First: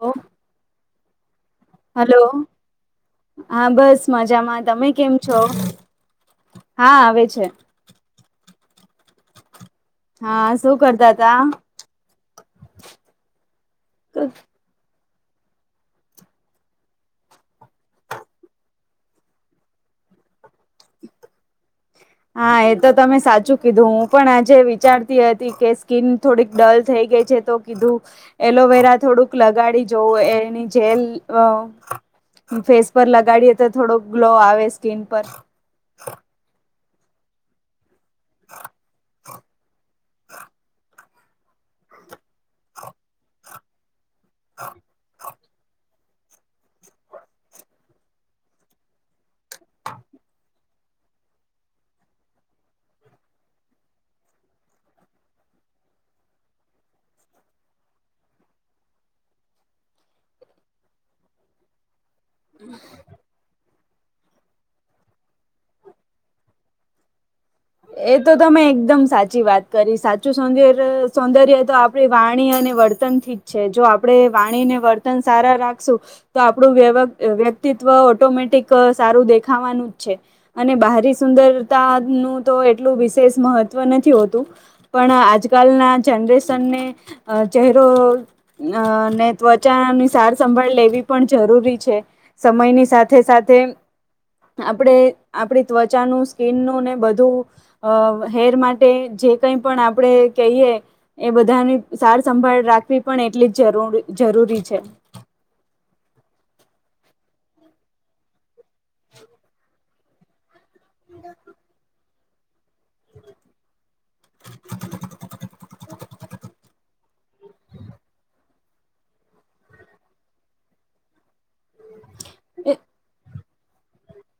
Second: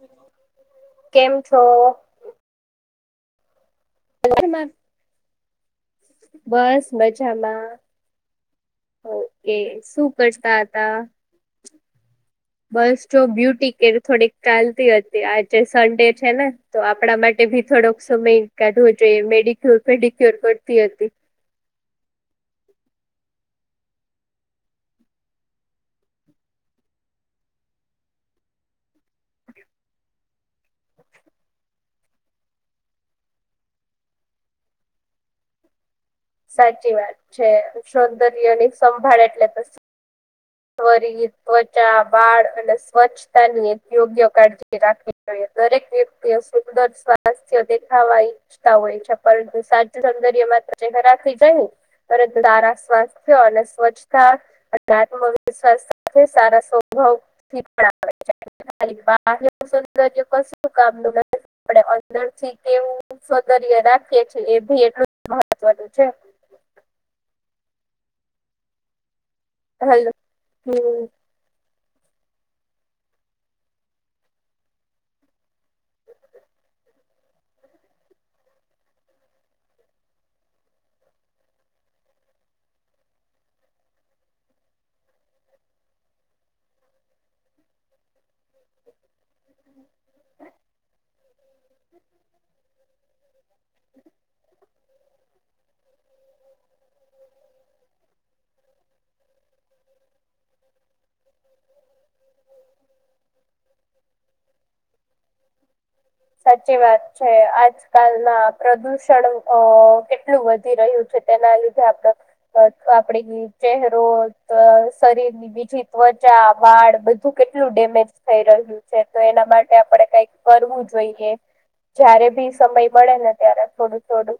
ઓ. કેમ છો? હલો. હા બસ મજામાં તમે કેમ છો. બસ હા આવે છે મજામાં. ઓકે શું હા કરતા શું હતા. કરતા તા બસ જો બ્યુટી કે એ થોડીક ચાલતી હતી. આજે સન્ડે છે ને તો આપડા માટે ભી થોડોક સમય કાઢવો જોઈએ મેડિકલ. ર પડતી હતી. હા એ તો તમે સાચું કીધું હું પણ આજે વિચારતી હતી કે સ્કીિન થોડીક ડલ થઈ. તો કીધું એલોવેરા થોડુંક લગાડી જવું એની જેલ. ફેસ પર લગાડીએ તો થોડો ગ્લો આવે સ્કીિન પર. સાચી વાત છે સૌંદર્ય ની સંભાળ એટલે તો ત્વચા બાળ અને સ્વચ્છતા ની. યોગ્ય કાળજી રાખવી જોઈએ દરેક વ્ય સુંદર સ્વાસ્થ્ય દેખાવા ઈચ્છતા હોય છે પરંતુ સાચ સૌંદર્ય માત્ર. જાય તારા સ્વાયો અને સ્વચ્છતા અધત્મ સ્ સારા સ્વભાવથી પણ છે. ર ક કામ [inaudible] અંદરથી કેવું વગર રા [inaudible] એ ભી એટલું મહત્વનું છે. એ તો તમે એકદમ સાચી વાત કરી હલો સાચું સૌર હમ્મ સૌંદર્ય તો આપ વાણી અને વર્તન થી જ છે જો આપણે વાણીને વર્તન સારા રાખશું તો આપણું વ્યક્તિતવ ઓટોમેટિક સારું દેખાવાનું જ છે. અને બારી સુંદરતા નોટ [inaudible] તો એટલું વિશેષ મહત્ત્વ નથી હોતું, પણ આજકાલના જનરેશનને ચહેરો ને ત્વચા સાર સંંભાળ લેવી પણ જરૂરી છે, સમયની સાથે સાથે અપડે આપણી ત્વચાનું સ્કીનનું ને, બધું હેર માટે જે કઈ પણ આપણે કહીએ એ બધાની સાર સંંભાળ રાખવી પણ એટલી જરૂર રી છે. સાચી વાત છે, આજકાલમાં પ્રદુષણ અ કેટલું વધ વધી રહ્યું છે, તેના લીધે આપડ આપણે ચેહેરો શરીર ની બીજી ત્વચા વા બાણ બું કેટલું ડેમેજ થઈ રહ્યું છે, તો એના માટે આપણે કઈક કરવું જોઈએ જયારે ભી એ સમય મળે ને ત્યારે થોડું, થોડું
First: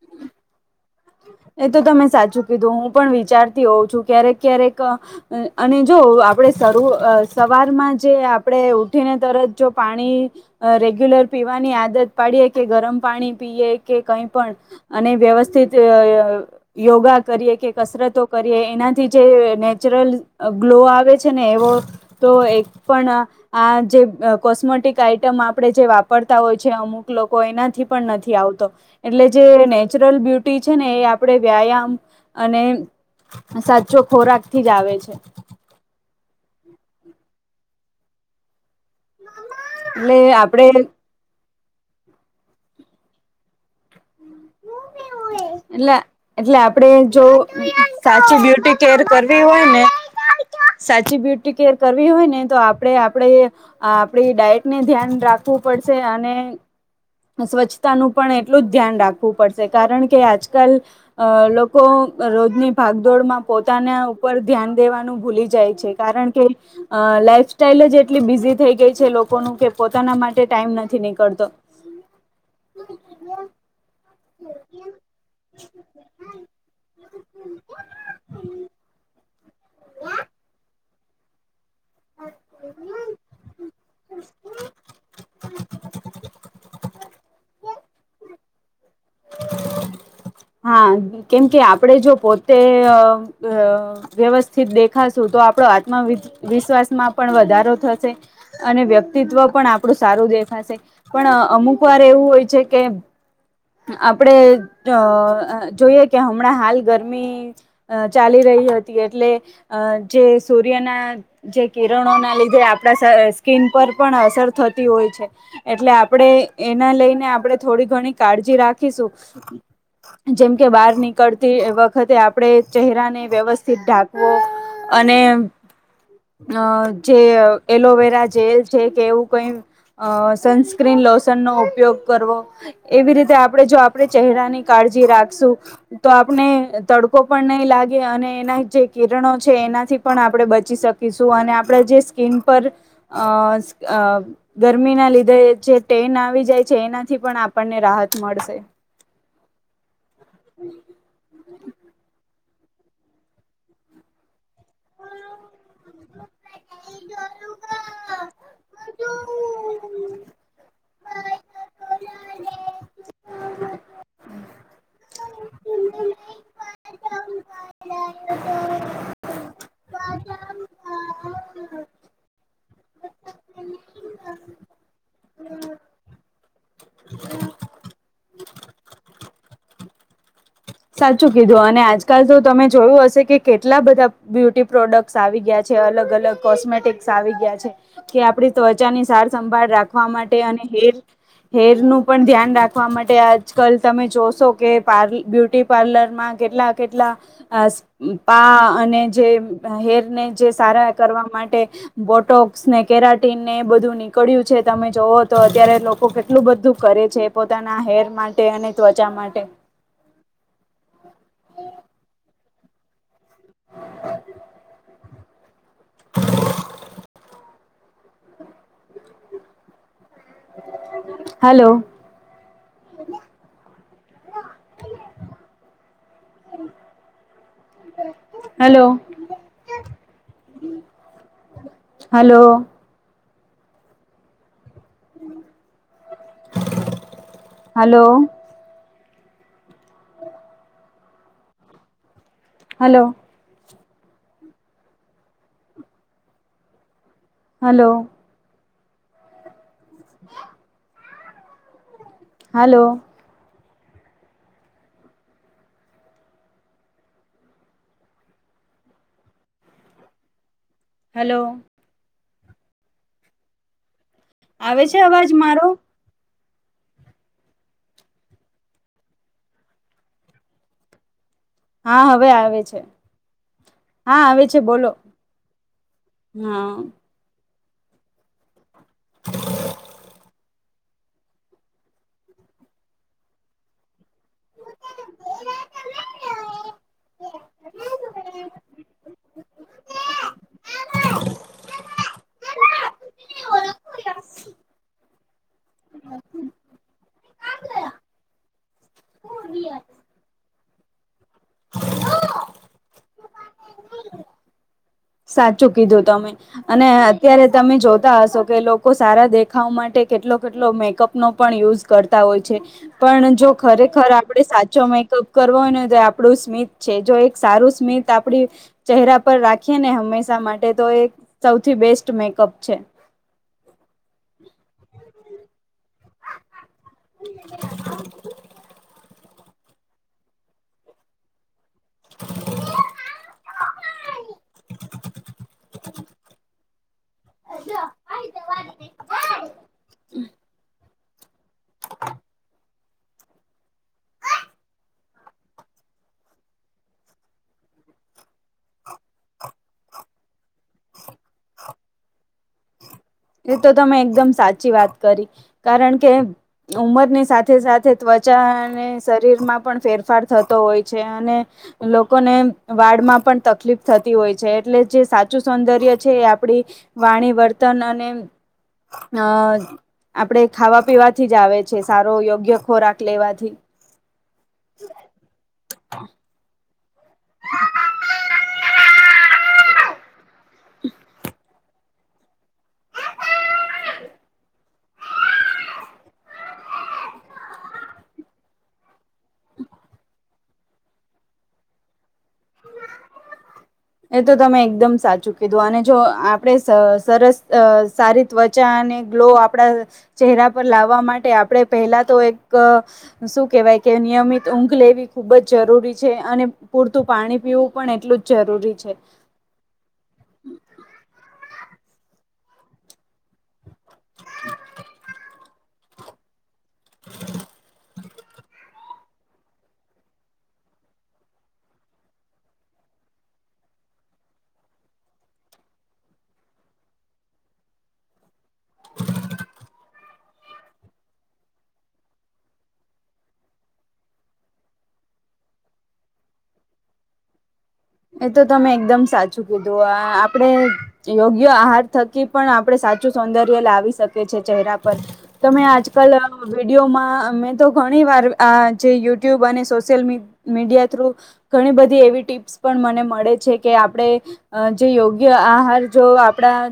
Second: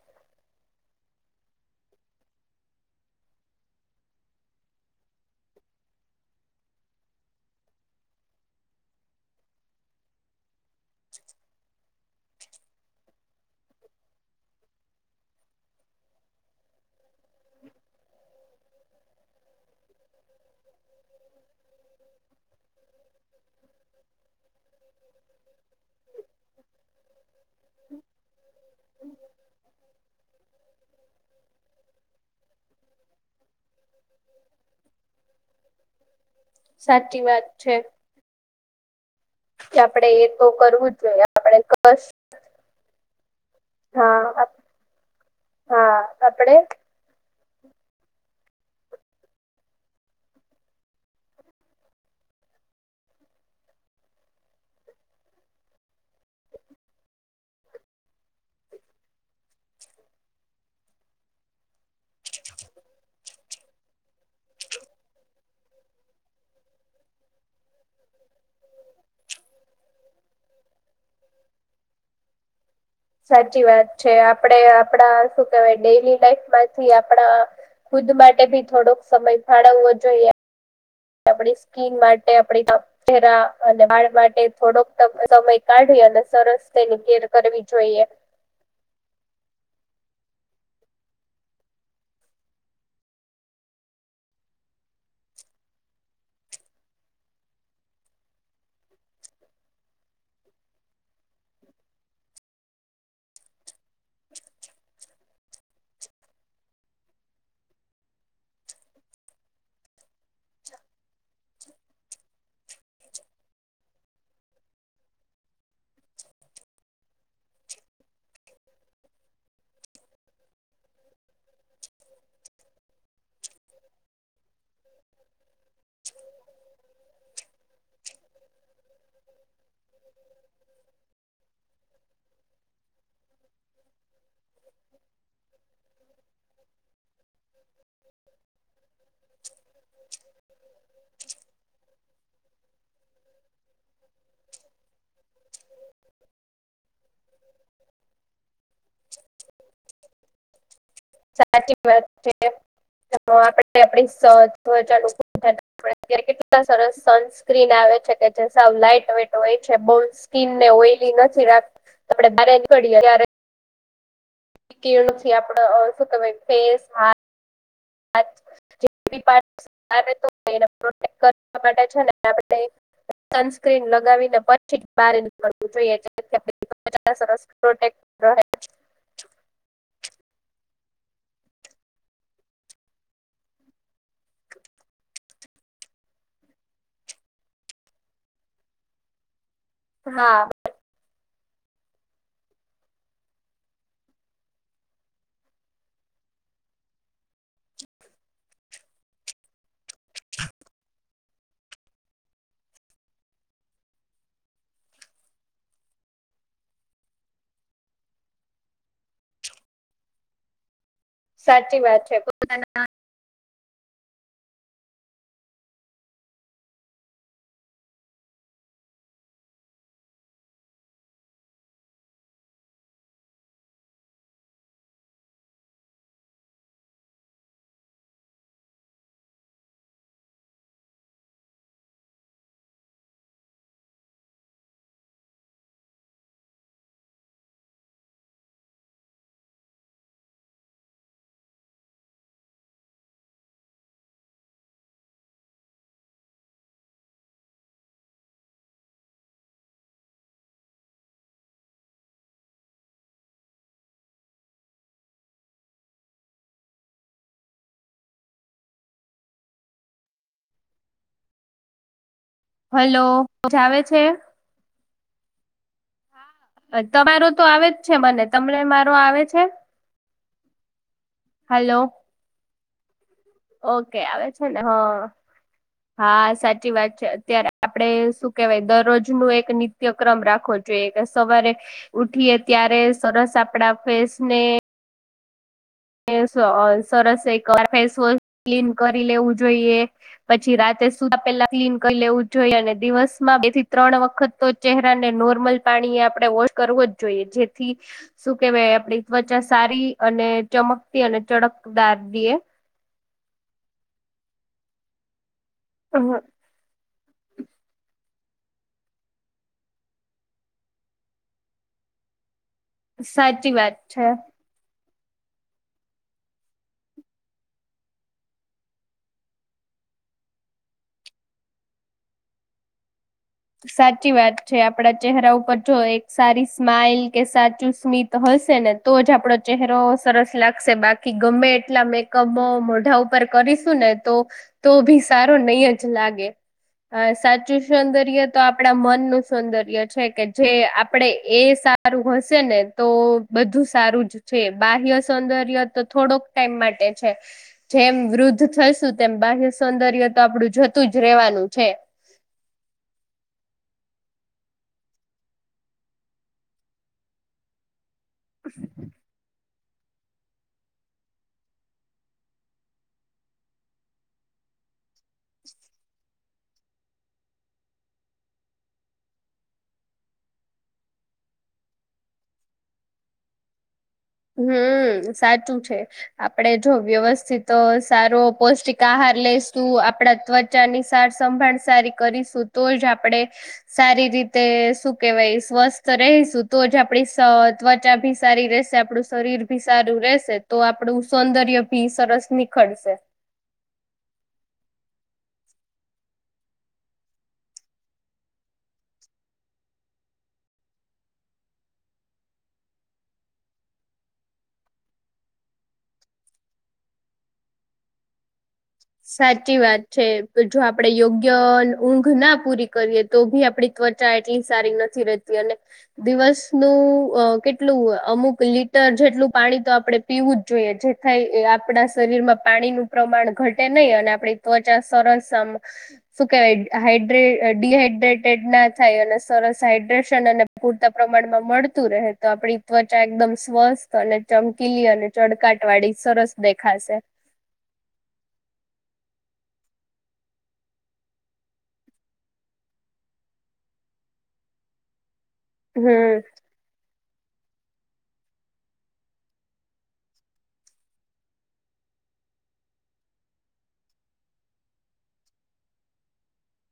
એ તો તમે સાચું કીધું હું પણ વિચારતી હોઉ છું, ક્યારેક ક્યારેક અને જો આપણે શરૂ સવારમાં જે આપણે ઉઠીને તરત જો પાણી રેગ્યુલર પીવાની આદત પાડીએ કે ગરમ પાણી પીએ કે કઈ પણ, અને વ્યવસ્થિત યોગા કરીએ કે કસરતો કરીએ એનાથી, જે નેચરલ ગ્લો આવે છે. ને એવો તો એકપણ આ જે કોસ મતિક આઈટમ આપણે જે વાપરતા હોય છે, અમુક લોકો એનાથી પણ નથી આવતો એટલે જેને નેચરલ બ્યુટી છે, ને એ આ આપડણે વ્યાયામ અને, સાચો ખોરાક થી જ આવે છે સાચી વાત છે. કે, આપડે એટલે એ તો આપણે કરવું જ જોઈએ આપણેે કસ હા. એટલે, એટલે આપડે જો સાચી બ્યુટી કેર કરવી હોય ને સાચી બ્યુટી કેર કરવી હોય ને તો, આપણે આપે આપડી ડાયટને ધ્યાન રાખ રાખું પડશે અને, સ્વચ્છતાનું પણ એટલું જ ધ્યાન રાખ પડશે કારણ કે, આજકાલ લોકો રોજની ભાગદોડમાં પોતાના ઉપ ધ્યાન દેવાનું ભૂલી જાય છે, કારણ કે લાઈફ સ્ટાઈલ જ એટલી બીઝી થઈ ગઈ છે, લો લોકો ન કે પોતાના માટે, ટાઈમ નથી નીકળતો આપડ આપણા, શું કેવાય ડેલી લફમાંથી આપણા ખુદ માટે ભી થોડોક સમય ફાળવવો જોઈએ આપ માટે આપરા અને, વાળ માટે થોડોક સમય કાઢી અને સરસ તેની કેર કરવી જોઈએ [inaudible] હા, કેમ કે આપણેે જો પોતે વ્યવસ્થિત દેખાશું તો આપણે આત્માવિશ્વાસ માં પણ વધારો થશે અને,, વ્યક્તિત્વ પણ આપણું સારું દેખાશે પણ અમુક વાર એવું હોય છે, કે આપડે, જોઈએ કે હમણાં હાલ ગરમી ચાલી રહી હતી એટલે જે સૂર્યના, જે કિરણોના લીધે આપણા સ્કીિન અસર થતી હોય છે, એટલે આપણે એના લઈને આપણે થોડી ઘણી કા રાખીશું જેમ કે બહાર નીકળતી, વખતે આપણે ચહેરાને વ્યવસ્થિત ઢાંકવો અને અ જે એલોવેરા જેલ છે, કે એવું કઈ અ સનસ્ક્રીન લોશનનો ઉપયોગ કરવો, એવી રીતે આપણે જો, આપણે ચહેરાની કાળજી રાખશું તો આપણે તડકો પણ નહીં લાગે અને [inaudible] કિરણો છે, એનાથી પણ આપણે બચી શકીશું અને, આપણે જે સ્કીન પર અ અ ગરમીના લીધે જે ટેન આવી જાય છે એનાથી પણ આપણને રાહત મળશે સાચી વાત. આપ આપવજાત્યારે કેટલા સરસ સનસ્ક્રીન આવે છે કે જે સાવ લાાઈટ વેટ હોય છે બહ સ્કીિનને ઓઈલી નથી રાખ આપડે બને નીકળીએ ત્યારે કેળુંથી આપડ શું કય ફેસ હ માટેને સનસ્ક્રીન લગાવીને પછી જ બાર નીકળવું જોઈએ સરસોક [unintelligible] હ [unintelligible] સાચું કીધું અને આજકાલ તો તમે જોયું હશે કે કેટલા બધા બ્યુટી પ્રોડક્ટ આવી ગયા છે. અલગ અલગ કોમેટ આવી ગયા છે કે આપ ત્વચાની સ સંભાળ રાખવા હા માટે અને હેર હેર નું પણ ધ્યાન રાખવા માટે આજકાલ તમે જોશો કે પ્ બ્યુટી પાર્લરમાં કેટલા કેટલા પા અને જે હેર ને જે માટે બોટોક્સને કેરાટીન ને એ બધું નીકળ્યું છે તમે જોવો તો અત્યારે લોકો કેટલું બધું કરે છે પોતાના હેર માટે અને ત્વચા માટે સાચી વાત છે તાના hello. [unintelligible] Hello. Hello. Hello. Hello. Hello. [unintelligible] હાલો. હલો. હલોજ આવે છે.? આવે છે અવાજ મારો? તમારો તો આવે જ છે, ને તમને મારો આવે છે? હલો હા હવે આવે છે. ઓકે આવે છે ને હ હા સાચી વાત છે અત્યારે આપડે શું કેહેવાય દરરોજ નું એક નિત્યક્રમ રાખો જોઈ સવારે ઉઠીએ ત્યારે સરસ આપડા ફેસને એ સરસ એક ફેસવોશ ક્લીન કરી લેવું જોઈએ પછી રાતે સુધ પેલા ક્લીન કરી લેવું જોઈએ. અને દિવસમાં બે થી ત્રણ વખત તો ચહેરાને નોર્મલ પાણીએ આપણે વોશ કરવો જ જોઈએ જે થી શું કેવાય આપડી ત્વચા સારી અને ચમકતી અને ચડક દાર દએ સાચું કીધું તમે અને અત્યારે તમે જોતા હશો કે લોકો સારા દેખાવ માટે કેટલો કેટલો મેકઅપનોો પણ યુઝ કરતા હોય છે. પણ જો સાચી વાત ખરેખર છે આપડે સાચોમાં કરવોય તો આપણું સ્મિત છે જો એક સારું સ્મિત આપડી ચહેરા પર રાખ ને હંમેશા માટે તો એક સૌથી બેસ્ટ મેકઅપ છે. સાચી વાત છે આપડા ચહેરા ઉપર જો એક સારી સ્માઈલ કે સાચું સ્મિત હશે ને તો આપડો ચહેરો સરસ લાગશે બાકી ગમે એટલા મેકઅપ મોઢા ઉપર કરીશું ને તો તો ભી સારો નહી જ લાગે. હ સાચું સૌંદર્ય તો આપડા મનનુંું સૌંદર્ય છે કે જે આપડે એ સારું હશે ને. તો બધું સારું જ છે બાહ્ય સૌંદર્ય તો થોડોક ટાઈમ માટે છે. જેમ વૃદ્ધ થશું તેમ બાહ્ય સૌંદર્ય તો આપડું જતું જ રેવાનું છે. [inaudible] તો તમે એકદમ સાચી વાત કરી કારણ કે ઉમરની સાથે સાથે. ત્વચા અને શરીર માં પણ ફેરફાર થતો હોય છે અને લોકોને વાડ માં પણ તકલીફ થતી હોય છે એટલે. જે સાચું સૌંદર્ય છે એ આપડી વાણી વર્તન અને હા. આપડે ખાવા પીવાથી જ આવે છે સારો યોગ્ય ખોરાક લેવાથી. હમ સાચું છે આપડે. જો વ્યવસ્થિત સારો પૌષ્ટિક આહાર લઈશું આપડા ત્વચાની સાર સંભાળ. સારી કરીશું તો જ આપણે સારી રીતે શું કેવાય સ્વસ્થ રહીશું તો. આપણી ત્વચા ભી સારી રશે આપણું. શરીર ભી સારું રહેશે તો આપણું સૌંદર્ય ભી સરસ નીખળશે. એ તો તમે એકદમ સાચું કીધું અને જો આપણે સરસ સારી ત્વચા. ગ્લો આપડા ચહેરા પર લાવવા માટે આપણે પહેલા તો એક શું કેવાય. કે નિયમિત ઊંઘ લેવી ખુબ જ જરૂરી છે અને પૂરતું પાણી પીવું પણ એટલું જ જરૂરી. છે. સાચી વાત છે જો આપડે યોગ્ય. ઊંઘ ના પૂરી કરીએ તો ભી આપડી ત્વચા એટલી સારી નથી રહેતી અને દિવસ. નું કેટલું. અમુક લીટર જેટલું પાણી તો આપણે પીવું જ જોઈએ જે થાય આપણા શરીર માં પાણીનું પ્રમાણ ઘટ નહી અને આપ ત્વચા સરસમ શું કેવાય હડડીહાઈડ્રેટેડ ના થાય અને સરસ હાઈડ્રેશન અને પૂરતા પ્રમાણમાં મળતું રહે તો આપડી ત્વચા એકદમવ. મસ્ત અને ચમકીલી અને ચડકાટ વાળી સરસ દેખાશે. હ. એ તો તમે એકદમ સાચું કીધું આ આપડે યોગ્ય આહાર થકી પણ આપડે. સાું સૌંદર્ય લાવી શકે છે ચહેરા પર તમે આજકાલ હમ વિડીયોમાં. મેં તો ઘણી વાર આ જે યુટ્યુબ અને સોશિયલ મી મીડિયા થ્રુ ઘણી બધી એવી ટીપ્સ. પણ મને મળે છે કે આપણે જે યોગ્ય આહાર જો આપણા.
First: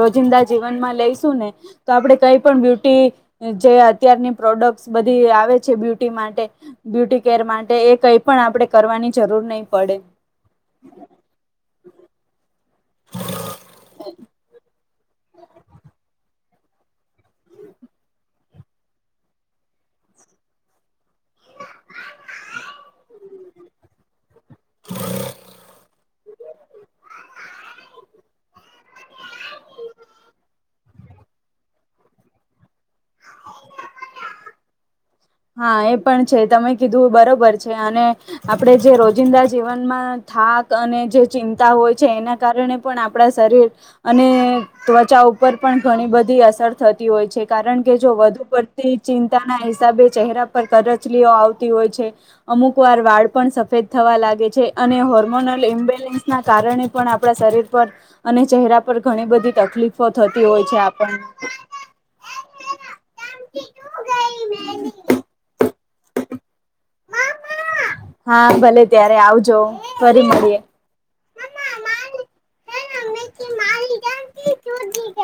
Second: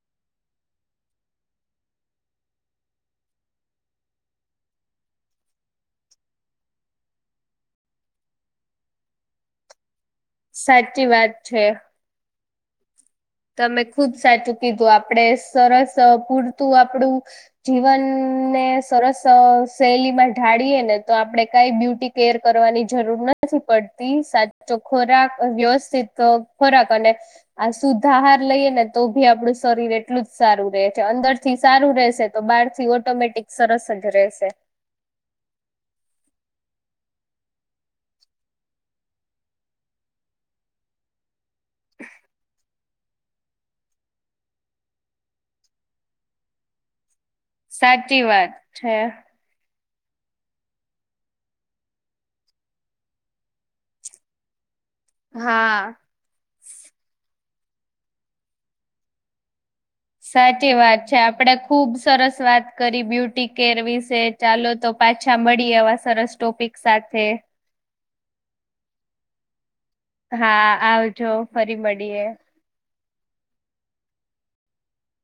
રોજિંદા જીવનમાં લઈશું ને તો આપડે કઈ પણ બ્યુટી જે અત્યારની પ્રોડક્ટ બધી આવે છે બ્યુટી માટે બ્યુટી કેર માટે એ કઈ પણ આપણે કરવાની. ની જરૂર નહીં પડે. સાચી વાત છે. તમે ખુબ સાચું કીધું આપડે સરસ પૂરતું આપણું જીવન. સરસ શૈલી માં ઢાળીએે ને તો આપડે કઈ બ્યુટી કેર કરવાની જરૂર નથી. નથી પડતી સાચો ખોરાક વ્યવસ્થિત ખોરાક અને આ. ધહાર લઈએ ને તો ભી આપડું શરીર એટલું જ સારું રહે. અંદર થી સારું રહેશે તો બહાર થી ઓટોમેટિક સરસ જ રહેશે. હા એ પણ છે તમે કીધું બરોબર છે અને આપણેે જે રોજિંદા જીવનમાં. થાક અને જે ચિંતા હોય છે એના કારણે પણ આપણા શરીર અને ત્વચાઓ ઉપર પણ ઘણી બધી અસર થતી હોય છે કારણ કે જો સાચી વધુ વાત છે પડતી ચિંતાના હિસાબે. ચહેરા પર કરચલીઓ આવતી હોય છે અમુક વાર વાળ પણ સફેદ થવા લાગે છે. અને હોર્મોનલ હા ઇમ્બેલેન્સ ના કારણે પણ આપણા શરીર. અને ચહેરા પર ઘણી બધી તકલીફ સાચી વાત છે આપડે ખુબ સરસ વાત કરી બ્યુટી કેર વિશે ચાલો તો પાછી. પાછા મળી આવા સરસ ટોપિક સાથે હા ભલે ત્યારે આવજો. ફરી મળીએ હા આવજો ફરી મળીએ. માગા છી ગઈ [inaudible]